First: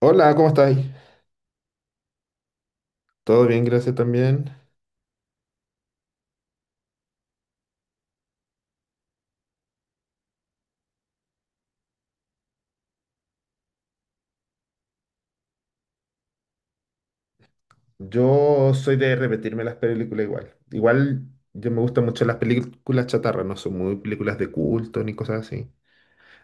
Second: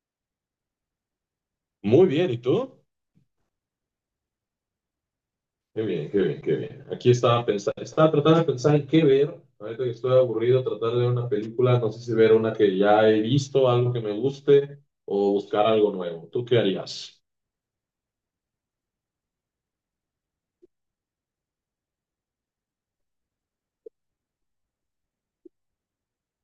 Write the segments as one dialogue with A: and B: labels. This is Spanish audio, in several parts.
A: Hola, ¿cómo estáis?
B: Muy bien, ¿y tú?
A: Todo bien, gracias también.
B: Qué bien, qué bien, qué bien. Aquí estaba pensando, estaba tratando de pensar en qué ver. Ahorita que estoy aburrido, tratar de ver una película, no sé si ver una que ya he visto, algo que me guste, o buscar algo nuevo. ¿Tú qué harías?
A: Yo soy de repetirme las películas igual. Igual yo me gustan mucho las películas chatarra, no son muy películas de culto ni cosas así.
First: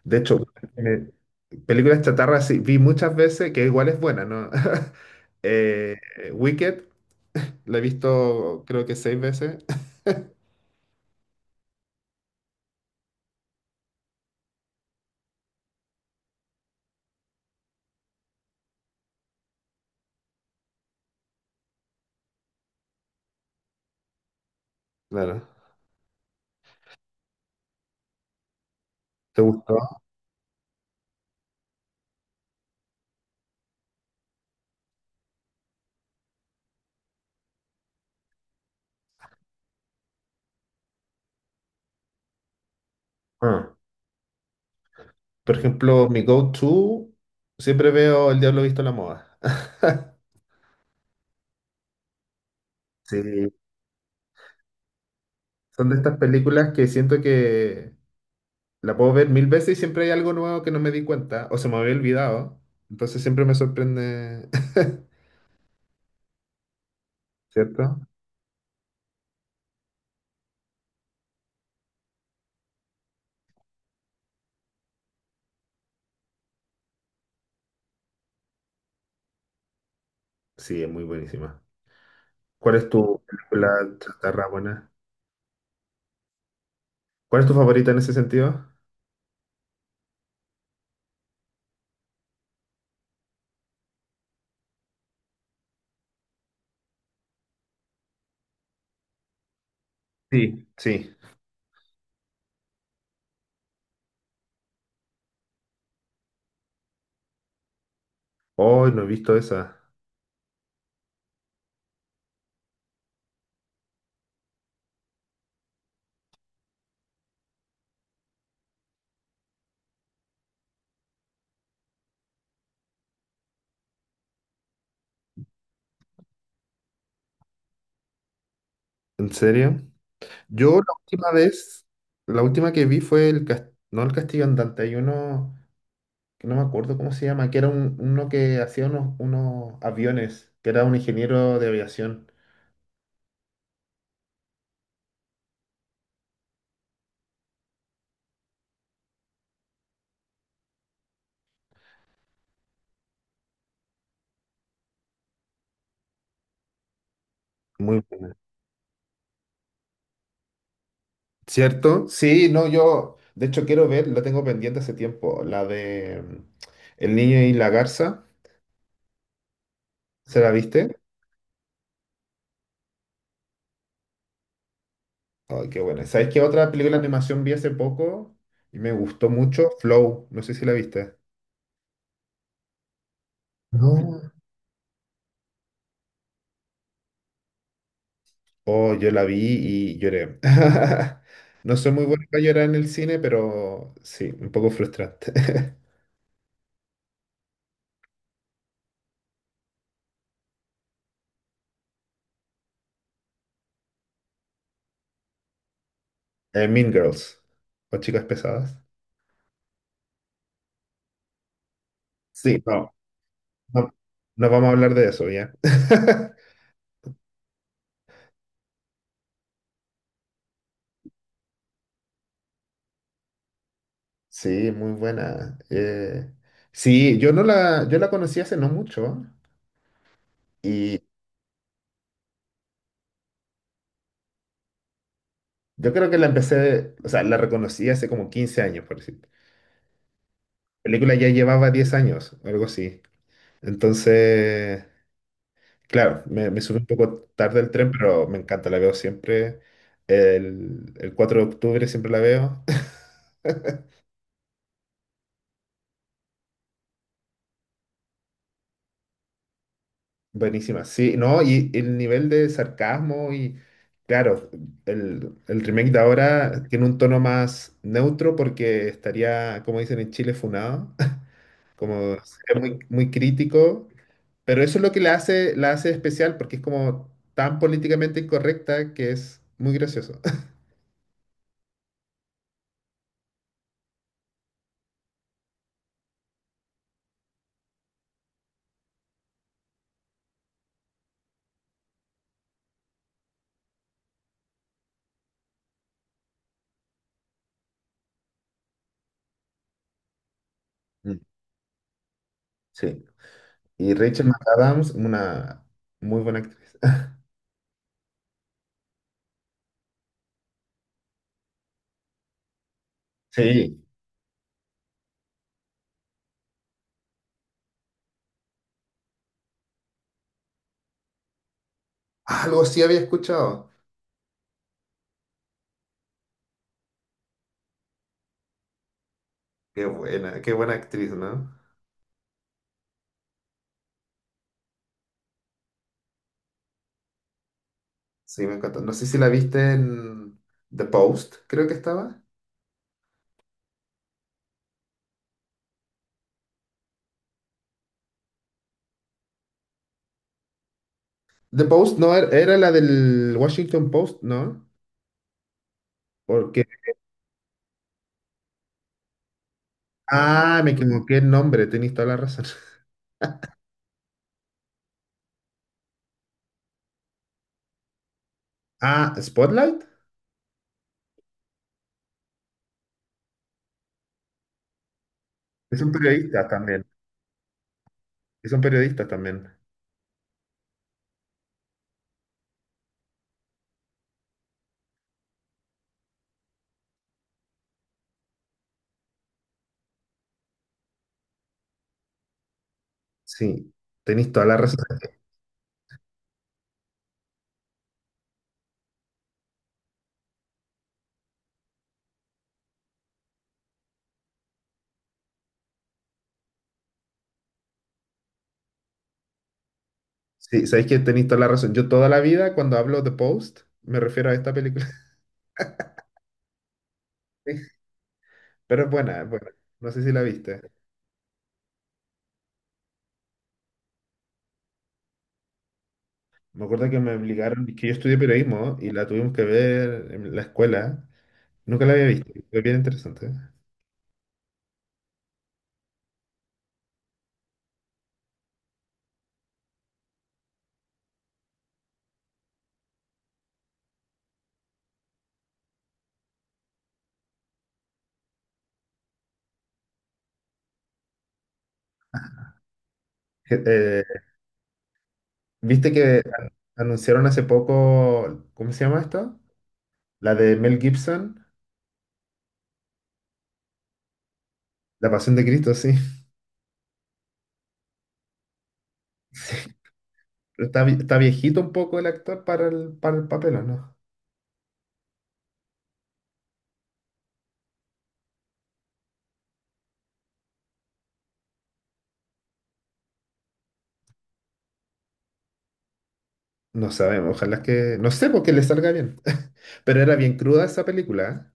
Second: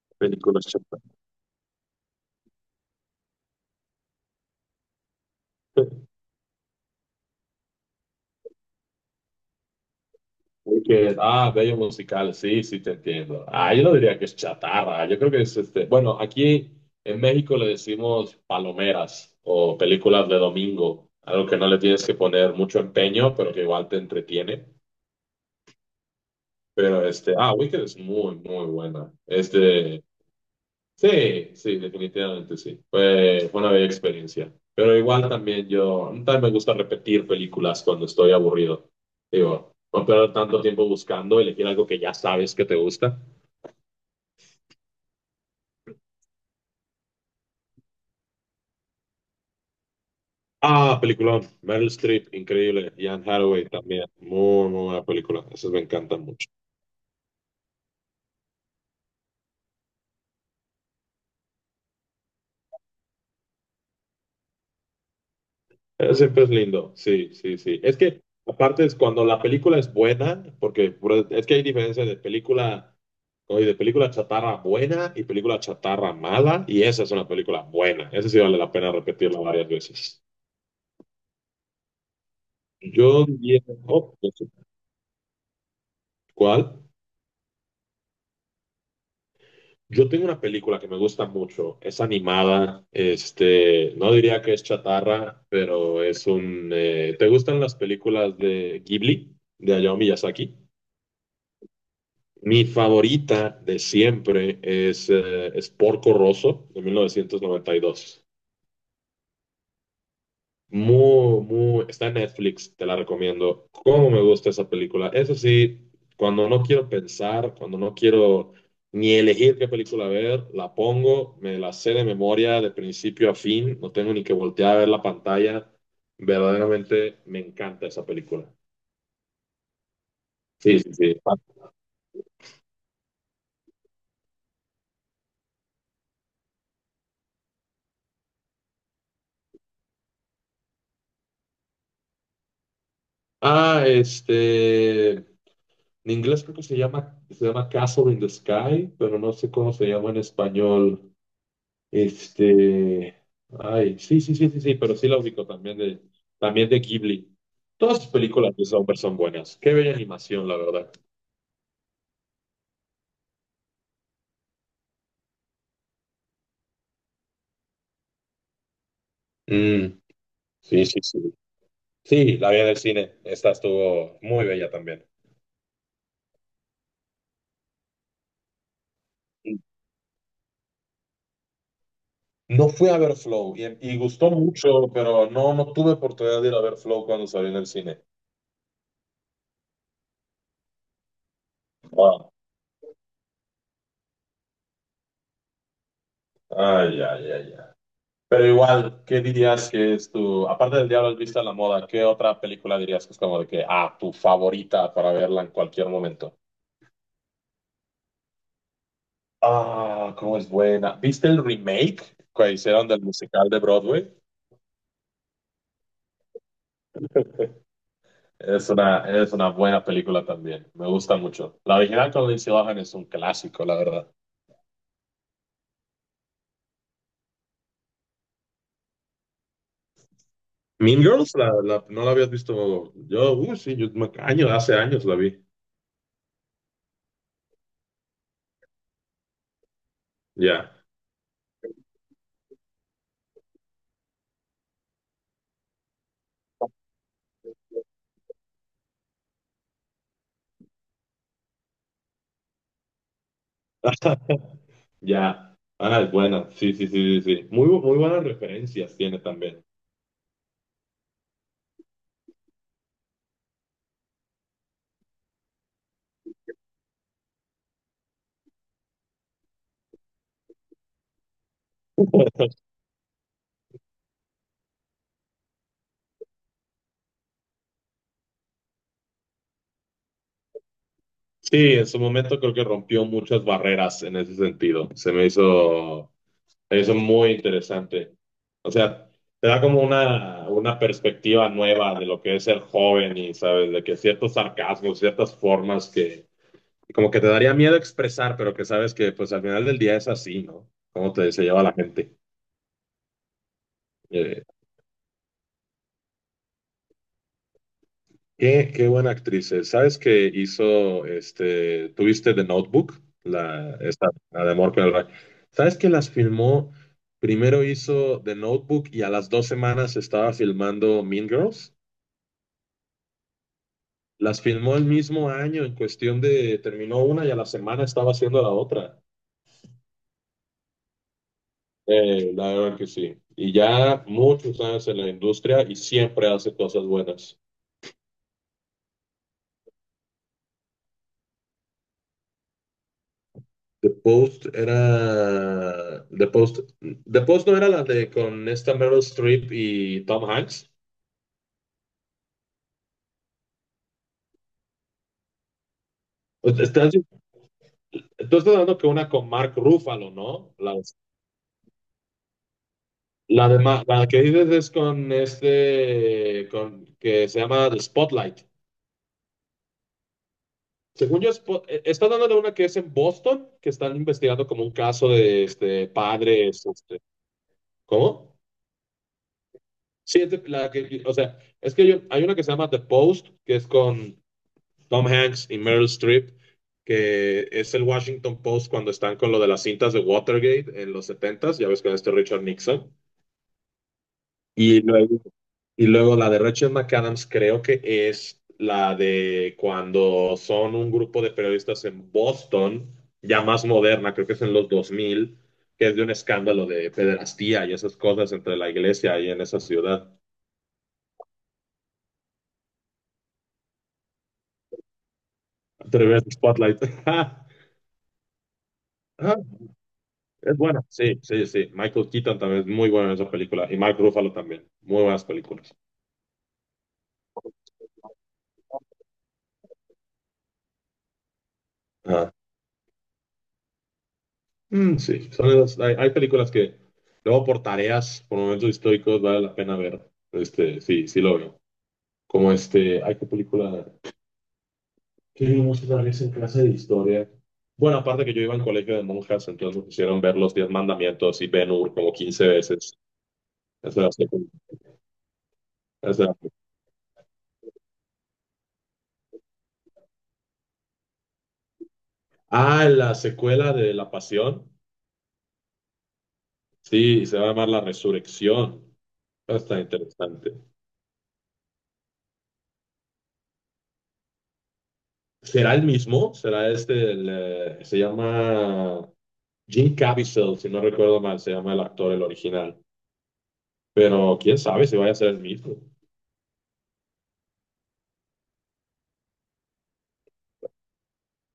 A: De hecho,
B: Películas
A: me-
B: chatarra.
A: películas chatarra sí, vi muchas veces que igual es buena, ¿no? Eh, Wicked, la he visto creo que seis veces.
B: Y que, ah, bello musical, sí, sí, te entiendo. Ah, yo no diría que es chatarra, yo creo que es. Bueno, aquí en México le decimos palomeras o películas de domingo, algo que no le tienes que poner mucho empeño, pero que igual te entretiene.
A: Claro.
B: Pero Wicked es muy, muy buena.
A: ¿Te gustó?
B: Sí, sí, definitivamente sí. Fue una bella experiencia. Pero igual también yo, también me gusta repetir películas cuando estoy aburrido. Digo, no perder tanto tiempo buscando, elegir algo que ya sabes que te gusta.
A: Ah. Por ejemplo, mi go-to, siempre veo El Diablo Visto en la Moda.
B: Ah, peliculón. Meryl Streep, increíble.
A: Sí,
B: Ian Hathaway también. Muy, muy buena película. Esas me
A: son de estas
B: encantan mucho.
A: películas que siento que la puedo ver mil veces y siempre hay algo nuevo que no me di cuenta o se me había olvidado. Entonces siempre me sorprende.
B: Siempre es lindo, sí, sí, sí. Es
A: ¿Cierto?
B: que aparte es cuando la película es buena, es que hay diferencia de película, oye, de película chatarra buena y película chatarra mala, y esa es una película buena. Esa sí vale la pena repetirla varias veces.
A: Sí, es muy buenísima. ¿Cuál es tu
B: Yo diría,
A: película
B: oh, no sé,
A: chatarra buena?
B: ¿cuál?
A: ¿Cuál es tu favorita en ese sentido?
B: Yo tengo una película que me gusta mucho, es animada, no diría que es chatarra, pero ¿te gustan las películas de Ghibli, de Hayao Miyazaki?
A: Sí. Sí.
B: Mi favorita de siempre es Porco Rosso de 1992.
A: Hoy no he visto esa.
B: Muy, muy, está en Netflix, te la recomiendo. Cómo me gusta esa película. Eso sí, cuando no quiero pensar, cuando no quiero ni elegir qué película ver, la pongo, me la sé de memoria de principio a fin, no tengo ni que voltear a ver la pantalla. Verdaderamente me encanta esa película.
A: ¿En serio? Yo
B: Sí,
A: la
B: sí, sí.
A: última vez, la última que vi fue no el Castillo Andante, hay uno que no me acuerdo cómo se llama, que era uno que hacía unos aviones, que era un ingeniero de aviación.
B: Ah, este, En inglés creo que se llama, Castle in the Sky, pero no sé cómo se llama en español. Este, Ay, sí, sí, sí, sí, sí, pero sí la ubico también de Ghibli. Todas
A: Muy
B: sus
A: bueno.
B: películas de Sommer son buenas. Qué bella animación, la verdad.
A: ¿Cierto? Sí, no, yo de hecho quiero ver, la tengo pendiente hace tiempo, la de El niño y la garza,
B: Mm,
A: ¿se la
B: sí,
A: viste?
B: sí, sí. Sí, la vi en el cine. Esta estuvo muy bella también.
A: Ay, qué buena. ¿Sabes qué otra película de animación vi hace poco y me gustó mucho? Flow, no sé si la viste.
B: No fui a ver Flow y
A: No.
B: gustó mucho, pero no tuve oportunidad de ir a ver Flow cuando salió en el cine.
A: Oh, yo la vi y lloré. No soy muy bueno
B: Wow.
A: para llorar en el cine, pero sí, un poco frustrante.
B: Ay, ay, ay, ay. Pero igual, ¿qué dirías que es tu, aparte del Diablo has visto a la moda, ¿qué otra película dirías que es como de que, tu favorita para verla en cualquier momento?
A: Mean Girls, o Chicas Pesadas.
B: Ah, cómo es buena. ¿Viste el remake que
A: Sí,
B: hicieron
A: no,
B: del musical de
A: no,
B: Broadway?
A: no vamos a hablar de eso, ¿ya?
B: Es una buena película también, me gusta mucho. La original con Lindsay Lohan es un clásico, la verdad.
A: Sí, muy buena. Sí, yo la conocí hace no mucho y
B: Mean Girls, no la habías visto. Sí, hace años la vi.
A: yo creo que la empecé, o sea, la reconocí hace como 15 años, por decir.
B: Ya.
A: La película ya llevaba 10 años, algo así. Entonces, claro, me subí un poco tarde al tren, pero me encanta, la veo siempre. El 4 de octubre siempre la veo.
B: Ya. Ah, es buena. Sí, sí, sí, sí, sí. Muy buenas referencias tiene también.
A: Buenísima, sí, no, y el nivel de sarcasmo y claro, el remake de ahora tiene un tono más neutro porque estaría, como dicen en Chile, funado, como sería muy, muy crítico, pero eso es lo que la hace especial porque es como tan políticamente incorrecta que es muy gracioso.
B: Sí, en su momento creo que rompió muchas barreras en ese sentido. Se me hizo eso muy interesante. O sea, te da como una perspectiva nueva de lo que es ser joven y, sabes, de que ciertos sarcasmos, ciertas formas que como que te daría miedo expresar, pero que sabes que pues al final del día es así, ¿no? Cómo
A: Mm,
B: te, se lleva la gente.
A: sí. Y Rachel
B: Eh,
A: McAdams, una muy buena actriz.
B: qué buena actriz es. ¿Sabes que hizo, tuviste The Notebook, la,
A: Sí,
B: esta, la de Amor con el Rayo? ¿Sabes que las filmó? Primero hizo The Notebook y a las 2 semanas estaba filmando Mean Girls.
A: algo sí había escuchado.
B: Las filmó el mismo año, en cuestión de terminó una y a la semana estaba haciendo la otra.
A: Qué buena actriz, ¿no?
B: La verdad que sí. Y ya muchos años en la industria y siempre hace cosas buenas.
A: Sí, me encantó. No sé si la viste en The Post, creo que estaba.
B: The Post era. The Post. The Post no era la de con esta Meryl Streep y Tom Hanks.
A: The Post no era, era la del Washington Post, ¿no? Porque.
B: Estás, tú estás hablando que una con Mark Ruffalo, ¿no?
A: Ah, me
B: La,
A: equivoqué el nombre, tenéis toda la razón.
B: la, de Ma- la que dices es con este. Con, que se llama The Spotlight.
A: Ah, Spotlight.
B: Según yo, estás dando de una que es en Boston, que están investigando como un caso de
A: Es un periodista
B: padres.
A: también.
B: ¿Cómo?
A: Es un periodista también.
B: Sí, es de- la que. O sea, es que yo- hay una que se llama The Post, que es con. Tom Hanks y Meryl Streep, que es el Washington Post cuando están con lo de las cintas de Watergate en los setentas. Ya ves con este Richard Nixon.
A: Sí, tenéis toda la razón.
B: Y luego, y luego la de Rachel McAdams creo que es la de cuando son un grupo de periodistas en Boston, ya más moderna, creo que es en los 2000, que es de un escándalo de pederastía y esas cosas entre la iglesia y en esa ciudad.
A: Sí, sabéis que tenéis toda la razón. Yo toda la vida, cuando hablo de Post, me refiero a esta película.
B: Atreves Spotlight.
A: Pero es buena, es
B: ah,
A: buena. No sé si la
B: Es
A: viste.
B: buena. Sí, sí, sí. Michael Keaton también es muy bueno en esa película. Y Mark Ruffalo también. Muy buenas películas.
A: Me acuerdo que me obligaron, que yo estudié periodismo y la tuvimos que ver en la escuela. Nunca la había visto.
B: Ah.
A: Es bien interesante.
B: Mm, sí, son hay películas que luego por tareas, por momentos históricos, vale la pena ver. Sí, sí lo veo. Como hay que película que vimos una vez en clase de historia. Bueno, aparte que yo iba en colegio de monjas, entonces nos hicieron ver los Diez Mandamientos y Ben-Hur como 15 veces.
A: Je-
B: Esa era la
A: eh,
B: secu-
A: ¿Viste que
B: esa era la-
A: anunciaron hace poco? ¿Cómo se llama esto? La de Mel Gibson,
B: Ah, la secuela de La Pasión.
A: La Pasión de Cristo, sí.
B: Sí, se va a llamar La Resurrección. Está interesante.
A: Pero está viejito un poco el actor para el papel, ¿o no?
B: ¿Será el mismo? ¿Será se llama Jim Caviezel, si no recuerdo mal, se llama el actor, el original. Pero quién sabe si vaya a ser el mismo.
A: No sabemos, ojalá que, no sé, porque le salga bien. Pero era bien cruda esa película, ¿eh?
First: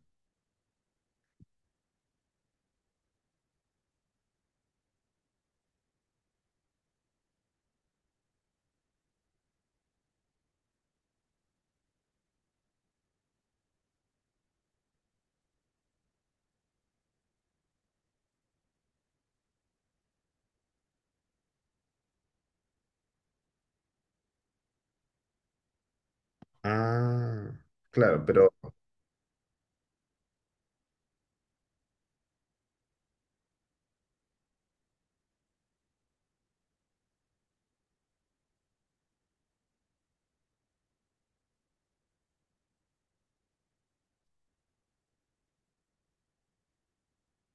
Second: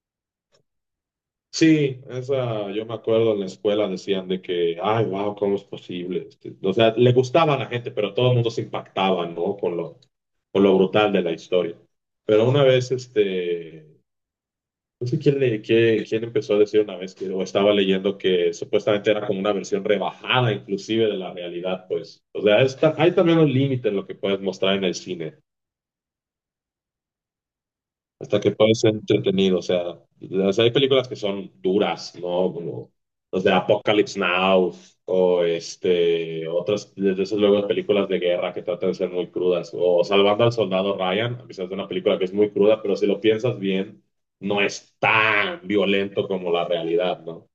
B: Sí, esa, yo me acuerdo en la escuela decían de que, ay, wow, ¿cómo es posible? O sea, le gustaba a la gente, pero todo el mundo se impactaba, ¿no? Con lo brutal de la historia. Pero una vez, no sé quién, quién empezó a decir una vez que, o estaba leyendo que supuestamente era como una versión rebajada inclusive de la realidad, pues. O sea, hay también un límite en lo que puedes mostrar en el cine,
A: Ah, claro,
B: hasta que
A: pero...
B: puedes ser entretenido. O sea, hay películas que son duras, ¿no? Como los de Apocalypse Now, o otras, desde esas luego películas de guerra que tratan de ser muy crudas. O Salvando al Soldado Ryan, a pesar de una película que es muy cruda, pero si lo piensas bien, no es tan violento como la realidad, ¿no?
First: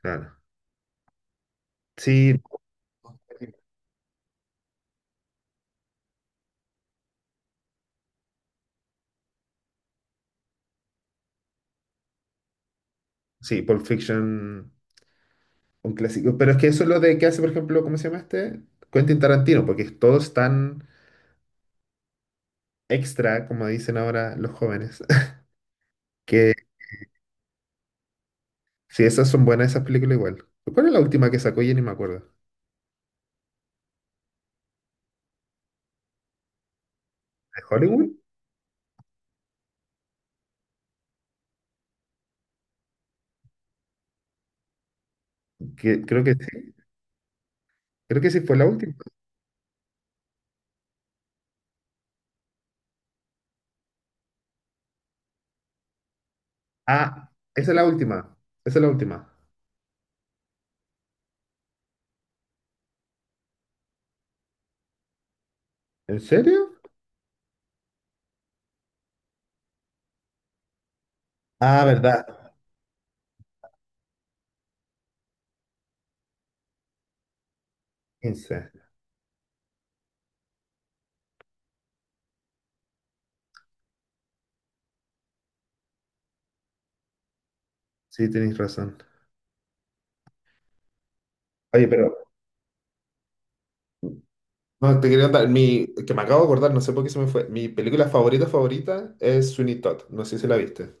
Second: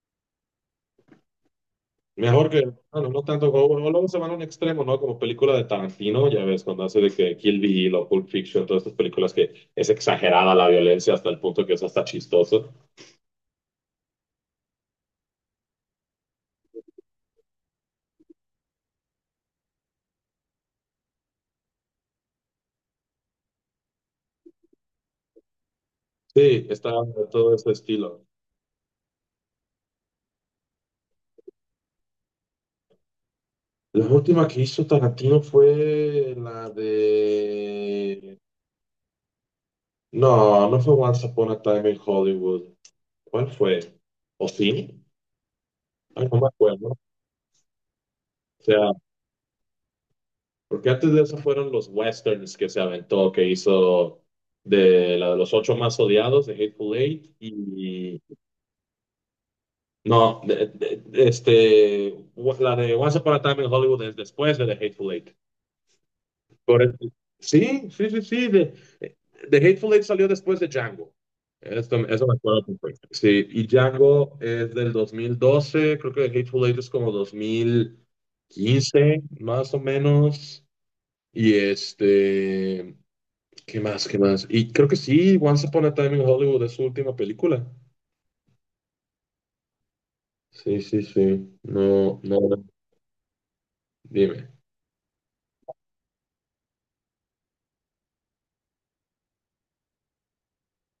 A: Claro. Sí,
B: Mejor que, bueno, no tanto como, o luego se van a un extremo, ¿no? Como película de Tarantino, ya ves, cuando hace de que Kill Bill o Pulp Fiction, todas estas películas que es exagerada la violencia hasta el punto que es hasta chistoso.
A: sí, Pulp Fiction, un clásico. Pero es que eso es lo de que hace, por ejemplo, ¿cómo se llama este? Quentin Tarantino, porque todos están extra, como dicen ahora los jóvenes. Que
B: Sí, está de todo ese estilo.
A: si esas son buenas, esas películas igual. ¿Cuál es la última que sacó? Ya ni me acuerdo.
B: La última que hizo Tarantino fue la
A: ¿De Hollywood?
B: de... No, no fue Once Upon a Time in Hollywood. ¿Cuál fue? ¿O sí?
A: Que, creo
B: Ay,
A: que
B: no me
A: sí.
B: acuerdo. O
A: Creo que sí fue la
B: sea,
A: última.
B: porque antes de eso fueron los westerns que se aventó, que hizo de la de los ocho más odiados, de Hateful
A: Ah,
B: Eight,
A: esa es la
B: y
A: última. Esa es la última.
B: no, la de Once Upon a Time in Hollywood es después de The Hateful Eight.
A: ¿En serio?
B: Correcto. Sí, sí, sí, sí, de, The Hateful Eight salió después de Django.
A: Ah,
B: Esto,
A: verdad.
B: eso me acuerdo perfecto. Sí, y Django es del 2012. Creo que The Hateful Eight es como dos mil.
A: 15.
B: quince más o menos. Y ¿qué más? ¿Qué más? Y creo que sí, Once Upon a Time in Hollywood es su última película.
A: Sí, tenéis razón.
B: Sí, sí, sí.
A: Oye,
B: No,
A: pero...
B: no, no. Dime.
A: No, te quería contar, que me acabo de acordar, no sé por qué se me fue. Mi película favorita favorita es Sweeney Todd. No sé si la viste.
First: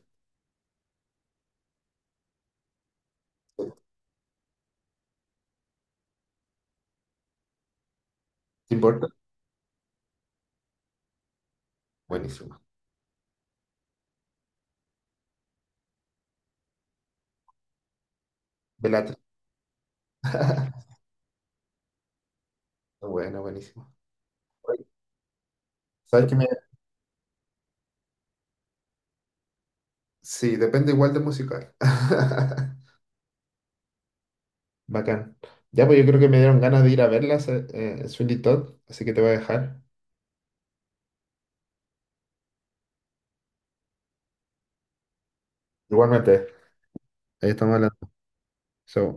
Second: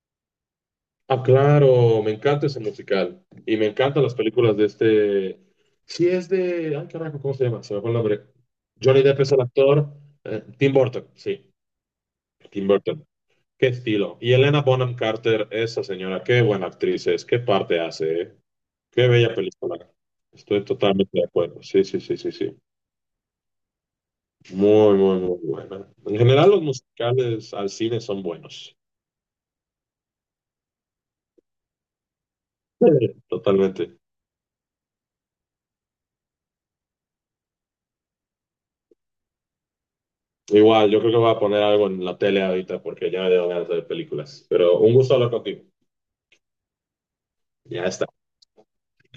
B: Ah, claro, me encanta ese musical. Y me encantan las películas de este. Sí, es de. Ay, carajo, ¿cómo se llama? Se me fue el nombre.
A: ¿Te
B: Johnny
A: importa?
B: Depp es el actor. Tim Burton, sí,
A: Buenísima.
B: Tim Burton. Qué estilo. Y Elena Bonham Carter, esa señora, qué buena actriz es, qué parte hace, ¿eh? Qué
A: Velatrix.
B: bella película. Estoy totalmente de acuerdo. Sí, sí, sí, sí, sí.
A: Bueno, buenísima. Oye,
B: Muy, muy, muy buena. En
A: ¿Sabes qué me
B: general, los musicales al cine son buenos.
A: sí, depende igual de musical.
B: Sí, totalmente.
A: Bacán. Ya, pues yo creo que me dieron ganas de ir a verlas, Sweeney Todd, así que te voy a dejar.
B: Igual, yo creo que voy a poner algo en la tele ahorita porque ya me dieron ganas de ver películas. Pero un gusto hablar contigo.
A: Igualmente. Ahí estamos
B: Ya
A: hablando.
B: está.
A: Chao.